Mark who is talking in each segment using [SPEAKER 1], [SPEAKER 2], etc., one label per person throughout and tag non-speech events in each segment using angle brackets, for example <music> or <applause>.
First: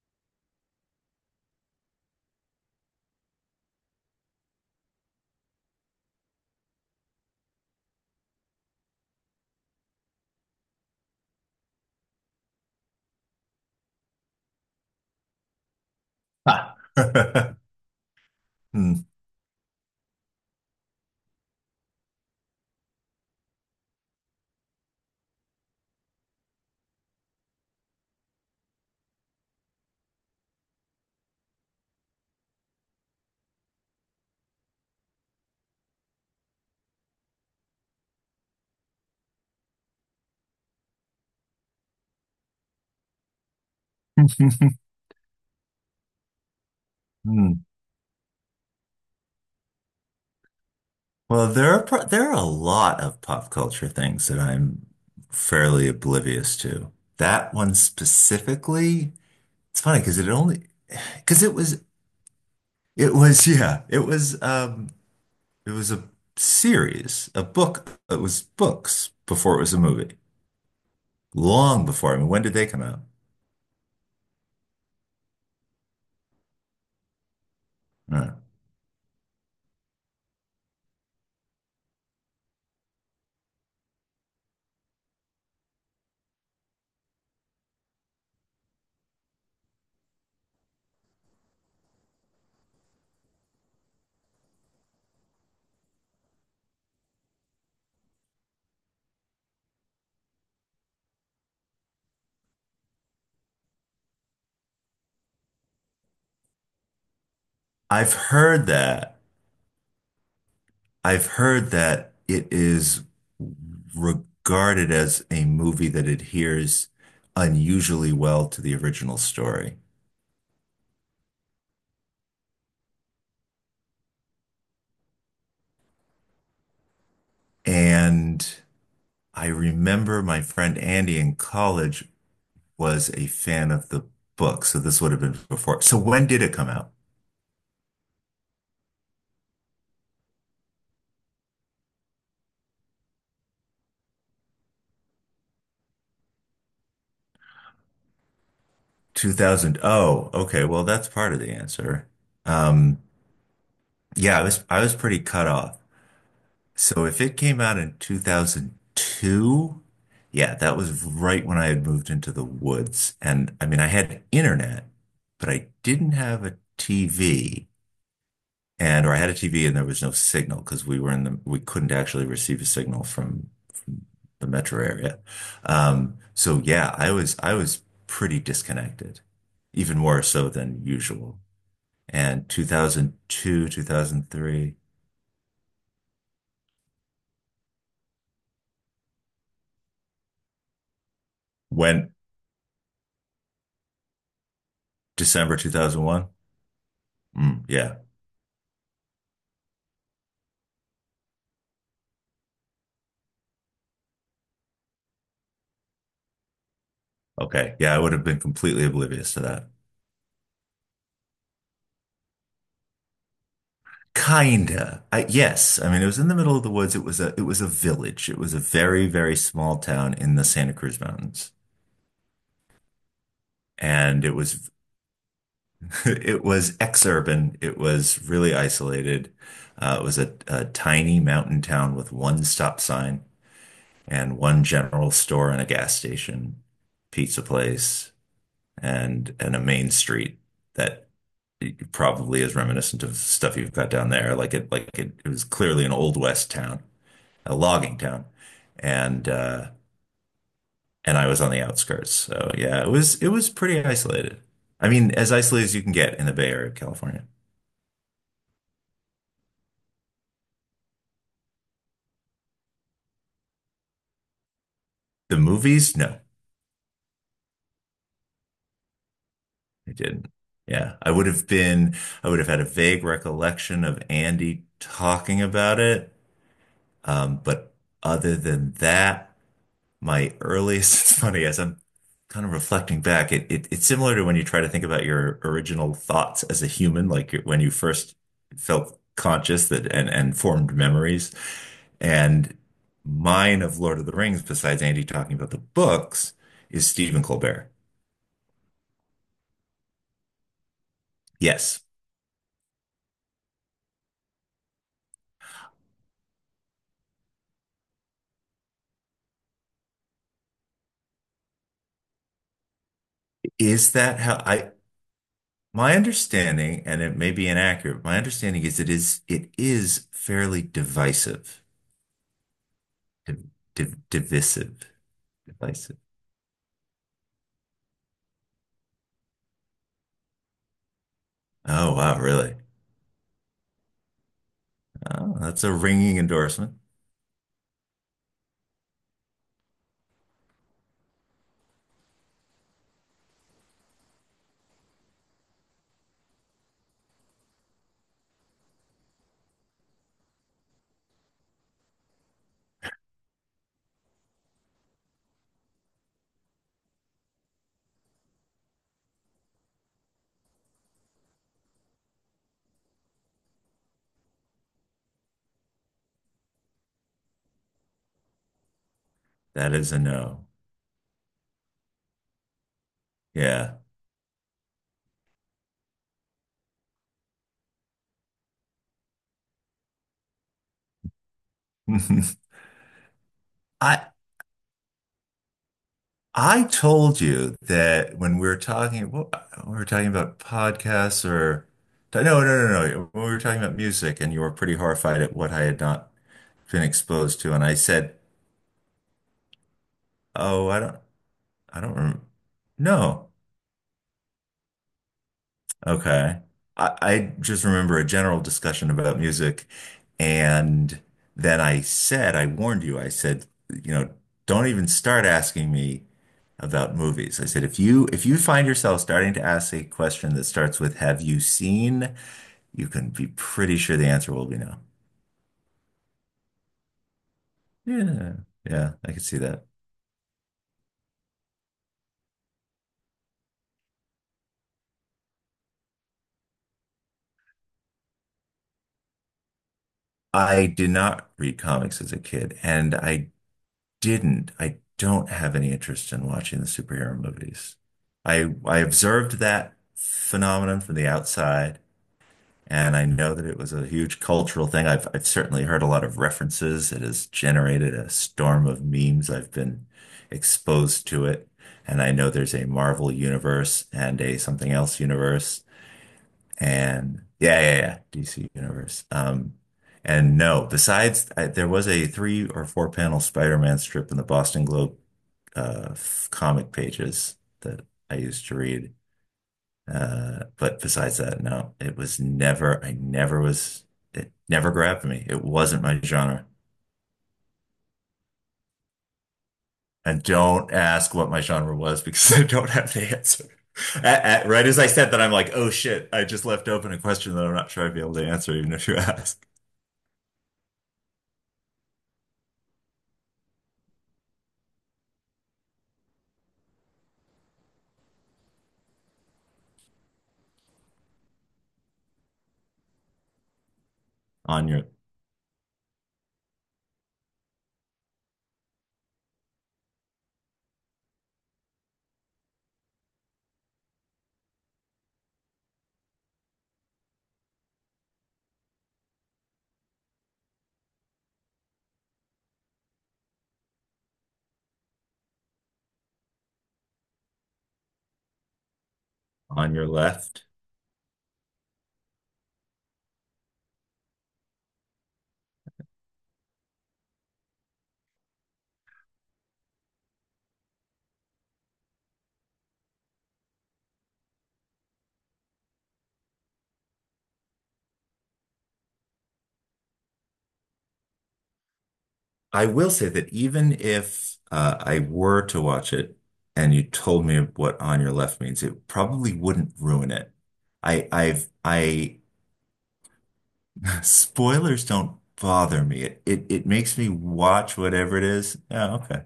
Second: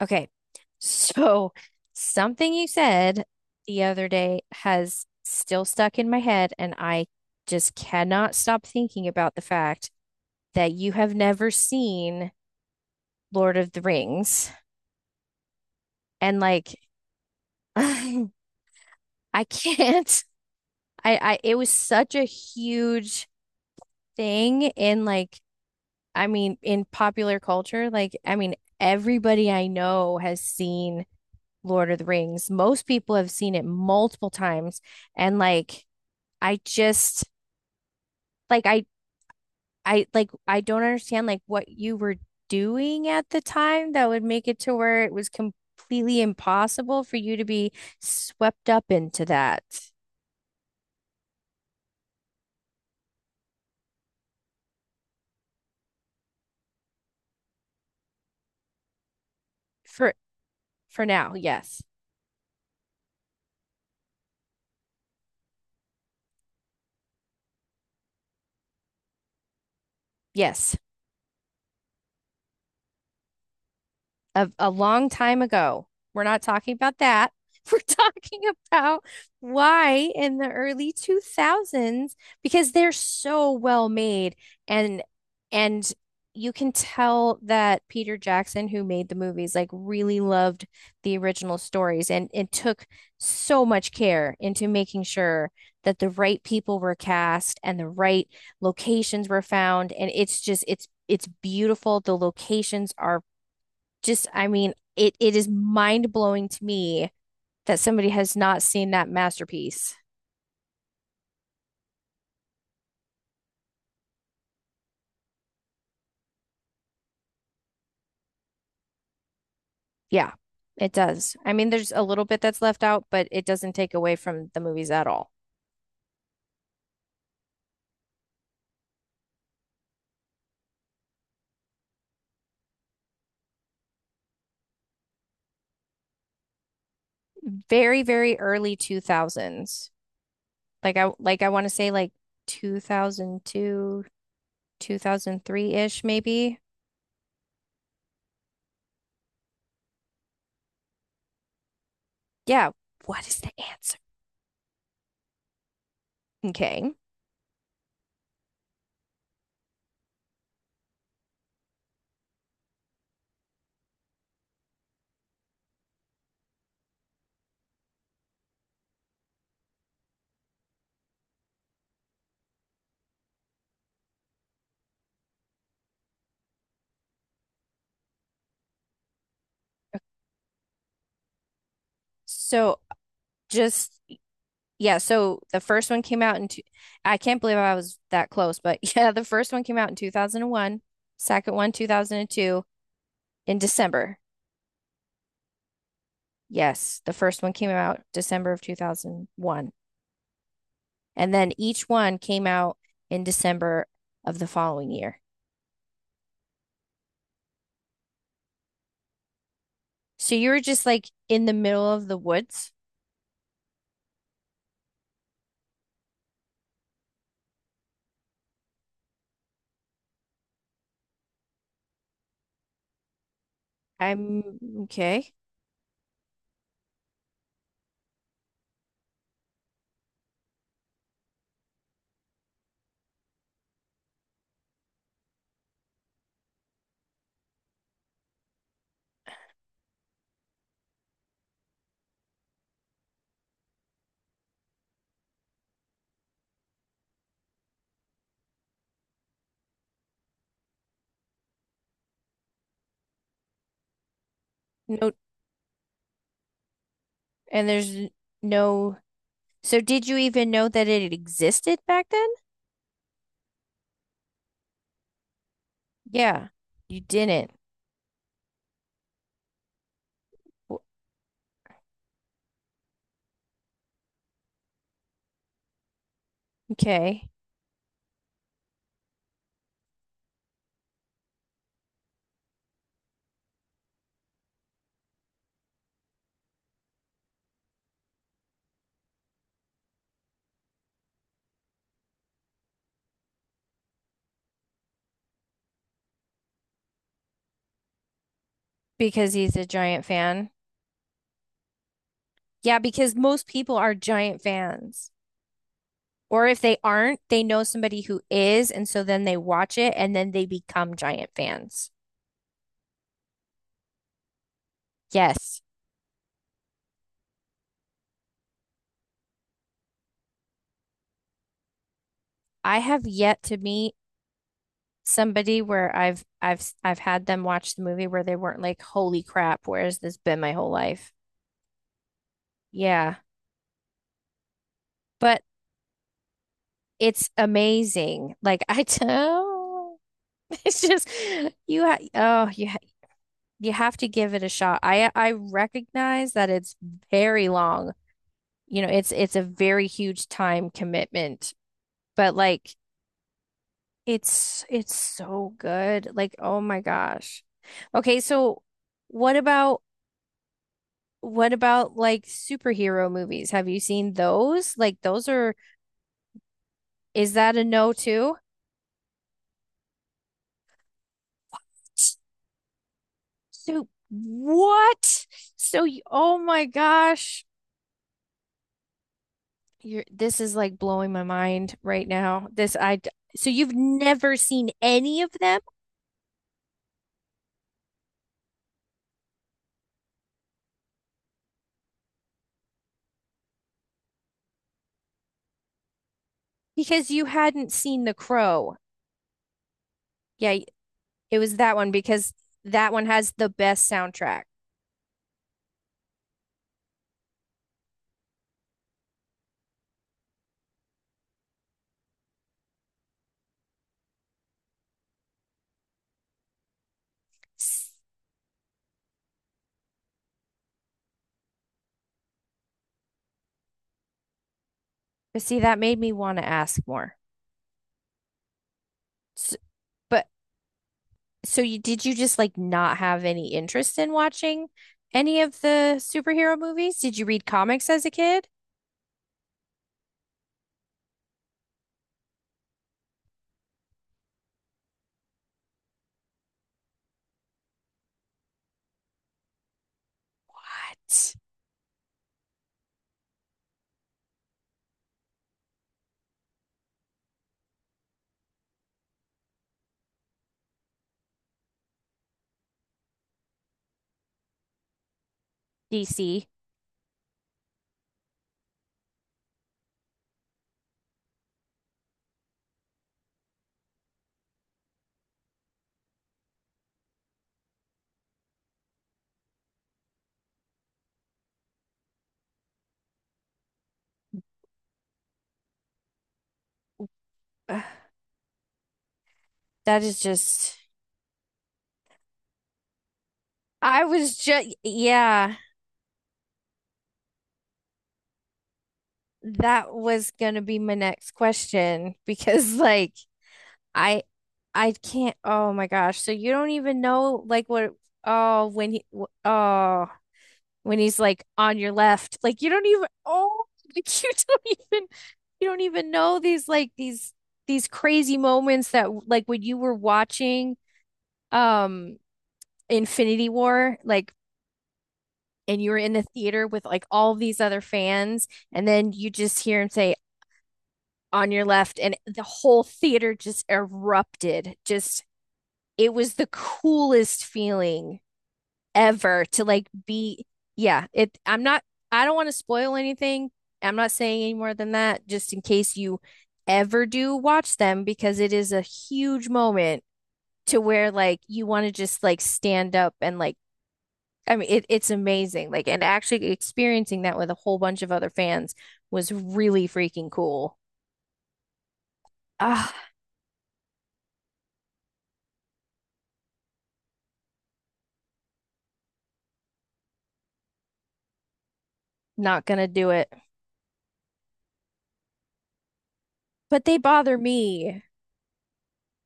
[SPEAKER 1] Okay. So something you said the other day has still stuck in my head, and I just cannot stop thinking about the fact that you have never seen Lord of the Rings. And like,
[SPEAKER 2] Ah. <laughs>
[SPEAKER 1] <laughs> I
[SPEAKER 2] Hmm.
[SPEAKER 1] can't. It was such a huge thing in like, I mean, in popular culture. Like, I mean, everybody I know has seen Lord of the Rings. Most people have seen it multiple times. And like, I just like I like I don't understand like what you were doing at the time that would make it to
[SPEAKER 2] <laughs>
[SPEAKER 1] where it was completely impossible for you to
[SPEAKER 2] Hmm.
[SPEAKER 1] be swept up into that.
[SPEAKER 2] Well, there are a lot of pop culture things that I'm fairly oblivious to. That one specifically, it's funny
[SPEAKER 1] For for now,
[SPEAKER 2] because it
[SPEAKER 1] yes.
[SPEAKER 2] was it was <laughs> it was it was a series a book it was books before it was a movie
[SPEAKER 1] Yes.
[SPEAKER 2] long before. I mean, when did they come out?
[SPEAKER 1] A long time ago. We're not talking about that. <laughs> We're
[SPEAKER 2] I don't know.
[SPEAKER 1] talking about why in the early 2000s, because they're so well made and and you can tell that Peter Jackson, who made the movies, like really loved the original stories and took so much care into making sure that the right people were cast and the right locations were found. And it's just it's beautiful. The locations are just, I mean, it is mind-blowing to me that somebody
[SPEAKER 2] I've
[SPEAKER 1] has not
[SPEAKER 2] heard
[SPEAKER 1] seen that
[SPEAKER 2] that.
[SPEAKER 1] masterpiece.
[SPEAKER 2] I've heard that it is regarded as a movie that adheres unusually well to the original story.
[SPEAKER 1] Yeah, it does. I mean, there's a little bit that's left out, but it doesn't take away from the movies at all.
[SPEAKER 2] And I remember my friend Andy in college was a fan of the book. So this would have been before. So when did it come out?
[SPEAKER 1] Very, very early 2000s. Like I want to say like 2002, 2003-ish maybe.
[SPEAKER 2] 2000. Oh, okay. Well, that's part of the answer.
[SPEAKER 1] Yeah,
[SPEAKER 2] Um,
[SPEAKER 1] what is the answer?
[SPEAKER 2] yeah, I was pretty cut off.
[SPEAKER 1] Okay.
[SPEAKER 2] So if it came out in 2002, yeah, that was right when I had moved into the woods. And I mean, I had internet, but I didn't have a TV. And or I had a TV and there was no signal because we were in the we couldn't actually receive a signal from the metro area. So yeah, I was pretty disconnected, even more so than usual. And
[SPEAKER 1] So
[SPEAKER 2] 2002,
[SPEAKER 1] just,
[SPEAKER 2] 2003,
[SPEAKER 1] yeah, so the first one came out in two, I can't believe I was that close, but <laughs> yeah, the first one came out in 2001, second one
[SPEAKER 2] when
[SPEAKER 1] 2002 in December.
[SPEAKER 2] December 2001.
[SPEAKER 1] Yes, the first one
[SPEAKER 2] Mm,
[SPEAKER 1] came
[SPEAKER 2] yeah.
[SPEAKER 1] out December of 2001. And then each one came out in December of the following year.
[SPEAKER 2] Okay. Yeah, I would have been completely oblivious to that.
[SPEAKER 1] So you were just like in the middle of the woods.
[SPEAKER 2] Kinda. Yes. I mean, it was in the middle of the woods. It was a village. It was a very, very small town in the Santa Cruz Mountains. And it
[SPEAKER 1] I'm
[SPEAKER 2] was
[SPEAKER 1] okay.
[SPEAKER 2] <laughs> it was ex-urban. It was really isolated. It was a tiny mountain town with one stop sign and one general store and a gas station, pizza place, and a main street that it probably is reminiscent of stuff you've got down there. Like it, it was clearly an old west town, a logging town, and uh, and I was on the outskirts. So yeah, it was pretty isolated. I mean,
[SPEAKER 1] No,
[SPEAKER 2] as isolated as you can get in the Bay Area of California.
[SPEAKER 1] and there's no. So did you even know that it existed back then?
[SPEAKER 2] The movies, no,
[SPEAKER 1] Yeah, you didn't.
[SPEAKER 2] I didn't. Yeah, I would have had a vague recollection of Andy talking about it,
[SPEAKER 1] Okay.
[SPEAKER 2] but other than that, my earliest, <laughs> it's funny as I'm kind of reflecting back, it's similar to when you try to think about your original thoughts as a human, like when you first felt conscious and formed memories. And mine of Lord of the Rings, besides Andy talking about the books, is Stephen Colbert.
[SPEAKER 1] Because he's a giant fan.
[SPEAKER 2] Yes.
[SPEAKER 1] Yeah, because most people are giant fans. Or if they aren't, they know somebody who is, and so then they watch it and then they become giant fans.
[SPEAKER 2] Is that how I
[SPEAKER 1] Yes.
[SPEAKER 2] my understanding, and it may be inaccurate, my understanding is it is fairly divisive.
[SPEAKER 1] I have
[SPEAKER 2] Div,
[SPEAKER 1] yet to meet
[SPEAKER 2] divisive.
[SPEAKER 1] somebody where
[SPEAKER 2] Divisive.
[SPEAKER 1] I've had them watch the movie where they weren't like, "Holy crap, where has this been my whole life?"
[SPEAKER 2] Oh wow, really?
[SPEAKER 1] Yeah.
[SPEAKER 2] Oh,
[SPEAKER 1] But
[SPEAKER 2] that's a ringing endorsement.
[SPEAKER 1] it's amazing. Like, <laughs> I tell, it's just, oh, you have to give it a shot. I recognize that it's very long. It's a very huge time commitment, but like it's so good. Like, oh my gosh. Okay, so what about, what about like superhero movies? Have you seen those? Like those are, is that a no too?
[SPEAKER 2] That is a no. Yeah.
[SPEAKER 1] So what? So you, oh my gosh. You're, this is like blowing my mind right now.
[SPEAKER 2] <laughs>
[SPEAKER 1] This I, so you've
[SPEAKER 2] I
[SPEAKER 1] never seen any of them
[SPEAKER 2] I told you that when we were talking, what we were talking about podcasts or no, no, no, no. When we were talking about music, and you were pretty horrified at what I had not been
[SPEAKER 1] because you
[SPEAKER 2] exposed to, and
[SPEAKER 1] hadn't
[SPEAKER 2] I
[SPEAKER 1] seen The
[SPEAKER 2] said,
[SPEAKER 1] Crow. Yeah,
[SPEAKER 2] "Oh,
[SPEAKER 1] it was that
[SPEAKER 2] I
[SPEAKER 1] one
[SPEAKER 2] don't rem
[SPEAKER 1] because that one
[SPEAKER 2] no."
[SPEAKER 1] has the best soundtrack.
[SPEAKER 2] Okay. I just remember a general discussion about music, and then I said, I warned you, I said, you know, don't even start asking me about movies. I said, if you find yourself starting to ask a question that starts with "Have you seen?" you can be pretty sure the answer will be no.
[SPEAKER 1] But see, that made me want to ask more.
[SPEAKER 2] Yeah, yeah, I could see
[SPEAKER 1] S
[SPEAKER 2] that.
[SPEAKER 1] But so you did, you just like not have any interest in watching any of the superhero movies? Did you read comics as a kid?
[SPEAKER 2] I did not read comics as a kid, and I didn't. I don't have any interest in watching the superhero movies. I observed that phenomenon from the
[SPEAKER 1] What?
[SPEAKER 2] outside, and I know that it was a huge cultural thing. I've certainly heard a lot of references. It has generated a storm of memes. I've been exposed to it, and I know there's a Marvel universe and a something else universe.
[SPEAKER 1] DC.
[SPEAKER 2] And DC Universe. And no, there was a three or four panel Spider-Man strip in the Boston Globe comic pages that I used to read. But besides that, no, it was never, I never was, it never grabbed me. It wasn't my genre.
[SPEAKER 1] Ugh, that is
[SPEAKER 2] And don't
[SPEAKER 1] just,
[SPEAKER 2] ask what my genre was because <laughs> I don't have the answer.
[SPEAKER 1] I was
[SPEAKER 2] Right
[SPEAKER 1] just,
[SPEAKER 2] as I said that, I'm like,
[SPEAKER 1] yeah.
[SPEAKER 2] oh shit, I just left open a question that I'm not sure I'd be able to answer, even if you <laughs> ask
[SPEAKER 1] That was gonna be my next question, <laughs> because like I I can't, oh my gosh, so you don't even know like what, oh, oh, when he's like on your left, like you don't even, oh, <laughs> like you
[SPEAKER 2] on
[SPEAKER 1] don't
[SPEAKER 2] your
[SPEAKER 1] even you don't even know these, like, these crazy moments that like when you were watching, um Infinity War, like, and you were in the theater with like all these other fans, and then you just hear him say on your left, and the whole theater just erupted, just it was the coolest feeling ever to
[SPEAKER 2] on your
[SPEAKER 1] like be,
[SPEAKER 2] left.
[SPEAKER 1] yeah. it I'm not, I don't want to spoil anything. I'm not saying any more than that, just in case you ever do watch them, because it is a huge moment to where like you want to just like stand up and like, I mean it's amazing, like, and actually experiencing that with a whole bunch of other fans was really freaking cool.
[SPEAKER 2] I will say
[SPEAKER 1] ah
[SPEAKER 2] that even if I were to watch it and you told me what on your left means, it probably wouldn't ruin it. I, I've, I,
[SPEAKER 1] Not gonna do it.
[SPEAKER 2] <laughs> spoilers don't bother me. It
[SPEAKER 1] But
[SPEAKER 2] makes
[SPEAKER 1] they
[SPEAKER 2] me
[SPEAKER 1] bother
[SPEAKER 2] watch
[SPEAKER 1] me.
[SPEAKER 2] whatever it is. Oh, okay.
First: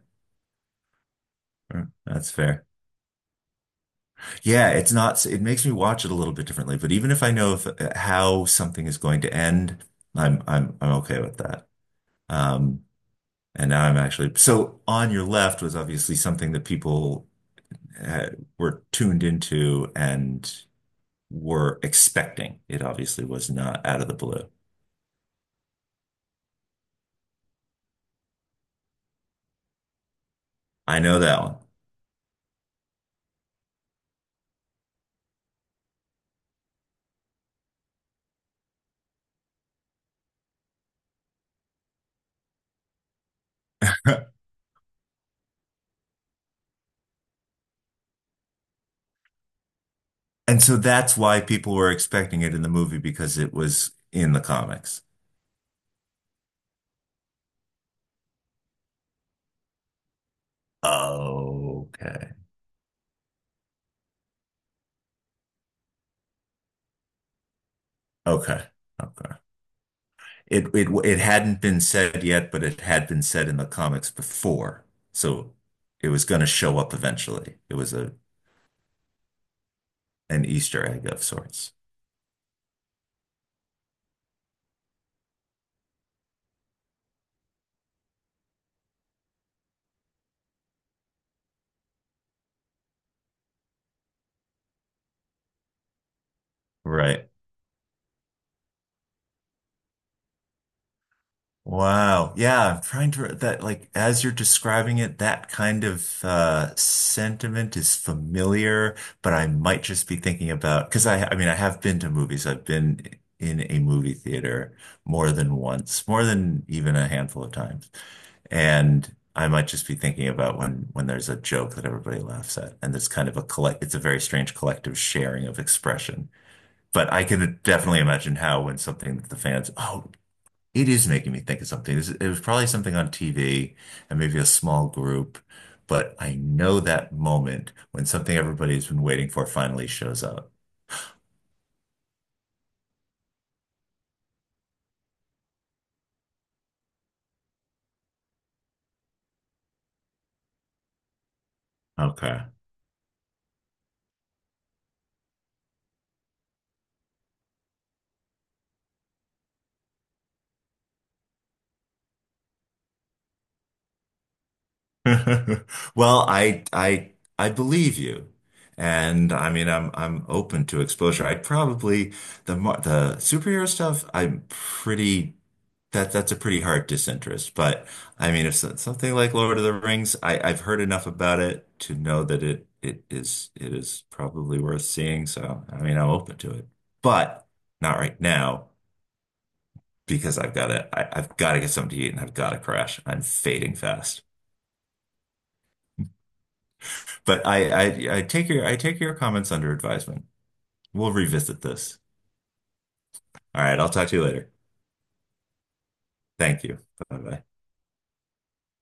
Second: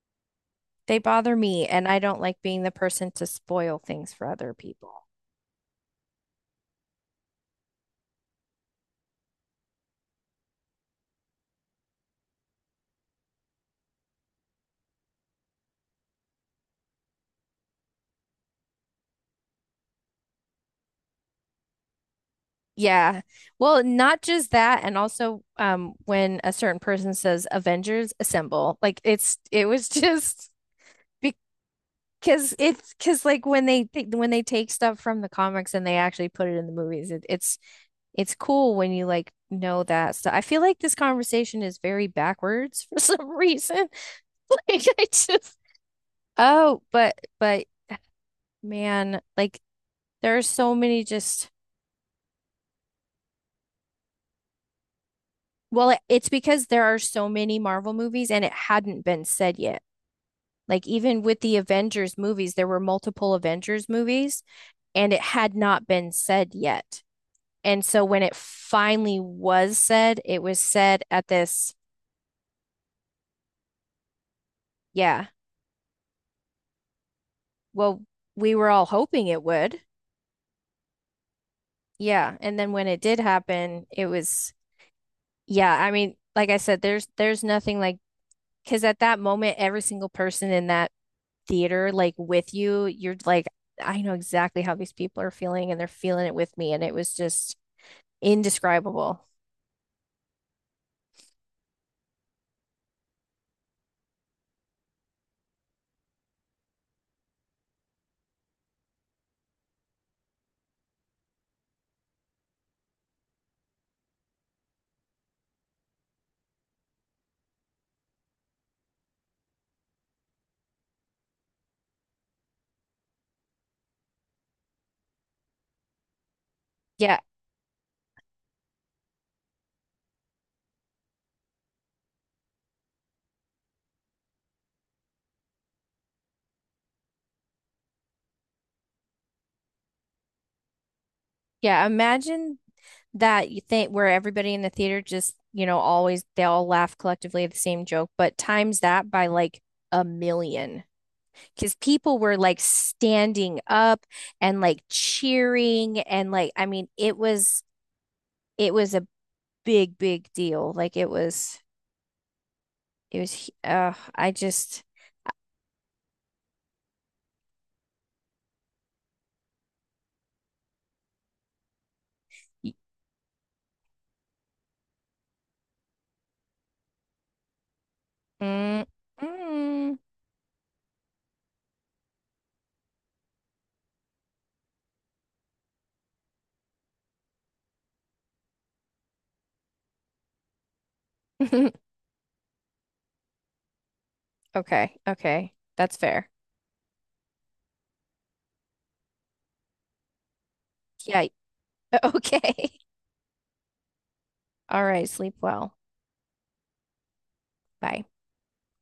[SPEAKER 1] They bother me, and
[SPEAKER 2] Mm,
[SPEAKER 1] I don't
[SPEAKER 2] that's
[SPEAKER 1] like being
[SPEAKER 2] fair.
[SPEAKER 1] the person to spoil things for other
[SPEAKER 2] Yeah, it's
[SPEAKER 1] people.
[SPEAKER 2] not, it makes me watch it a little bit differently, but even if I know if, how something is going to end, I'm okay with that. Um, and now I'm actually, so on your left was obviously something that people uh, were tuned into and were expecting. It
[SPEAKER 1] Yeah.
[SPEAKER 2] obviously was
[SPEAKER 1] Well,
[SPEAKER 2] not out of the
[SPEAKER 1] not
[SPEAKER 2] blue.
[SPEAKER 1] just that, and also when a certain person says Avengers assemble, like it was <laughs> just
[SPEAKER 2] I know that
[SPEAKER 1] because like when they take stuff from the comics and they actually put it in the movies, it's cool when you like know that stuff. I feel like this conversation is very backwards <laughs> for some reason.
[SPEAKER 2] one.
[SPEAKER 1] <laughs>
[SPEAKER 2] <laughs>
[SPEAKER 1] Like I just. Oh, but man, like there are
[SPEAKER 2] And
[SPEAKER 1] so
[SPEAKER 2] so
[SPEAKER 1] many
[SPEAKER 2] that's why
[SPEAKER 1] just,
[SPEAKER 2] people were expecting it in the movie because it was in the comics.
[SPEAKER 1] well, it's because there are so many Marvel movies and it hadn't been said yet. Like even with the Avengers
[SPEAKER 2] Okay.
[SPEAKER 1] movies, there were multiple Avengers movies and it had not been said yet. And so when it
[SPEAKER 2] Okay.
[SPEAKER 1] finally
[SPEAKER 2] Okay.
[SPEAKER 1] was said, it was said
[SPEAKER 2] It
[SPEAKER 1] at
[SPEAKER 2] hadn't
[SPEAKER 1] this,
[SPEAKER 2] been said yet, but it had been said in the comics before.
[SPEAKER 1] yeah,
[SPEAKER 2] So it was going to show up eventually. It was
[SPEAKER 1] well,
[SPEAKER 2] a
[SPEAKER 1] we were all hoping it would.
[SPEAKER 2] an Easter egg of sorts.
[SPEAKER 1] Yeah. And then when it did happen, it was, yeah, I mean, like I said, there's nothing like, because at that moment, every single person in that theater, like with you, you're like, I know exactly how these people are feeling and they're feeling it with me. And it was
[SPEAKER 2] Right.
[SPEAKER 1] just indescribable.
[SPEAKER 2] Wow. Yeah, I'm trying to that like as you're describing it, that kind of sentiment is familiar, but I might just be thinking about because I mean I have been to movies. I've been in a movie theater more than once, more than even a handful of times. And I might just be thinking about when there's a joke that everybody laughs at and there's kind of a collect it's a very strange collective sharing of expression. But
[SPEAKER 1] Yeah.
[SPEAKER 2] I could definitely imagine how when something that the fans, oh, it is making me think of something. This- it was probably something on TV and maybe a small group, but I know that moment when something everybody's been waiting for finally shows up.
[SPEAKER 1] Yeah. Imagine that you think where everybody in the theater just, always they all laugh collectively at the same joke, but times that by like a million, because people were
[SPEAKER 2] Okay.
[SPEAKER 1] like standing up and like cheering and like, I mean it was a big big deal like it was I just.
[SPEAKER 2] <laughs> Well, I believe you. And I mean, I'm open to exposure. I'd probably the the superhero stuff, I'm pretty that's a pretty hard disinterest. But I mean, if
[SPEAKER 1] Mm,
[SPEAKER 2] something like Lord of the
[SPEAKER 1] mm.
[SPEAKER 2] Rings, I've heard enough about it to know that it is probably worth seeing. So, I mean, I'm open to it. But not right now because I've got to get
[SPEAKER 1] <laughs>
[SPEAKER 2] something to eat and I've got to crash. I'm fading fast.
[SPEAKER 1] Okay, okay. That's fair.
[SPEAKER 2] But I, I take your comments under advisement. We'll
[SPEAKER 1] Yeah.
[SPEAKER 2] revisit this.
[SPEAKER 1] Okay.
[SPEAKER 2] All right, I'll talk to you later.
[SPEAKER 1] <laughs> All right. Sleep well.
[SPEAKER 2] Thank you. Bye bye.
[SPEAKER 1] Bye.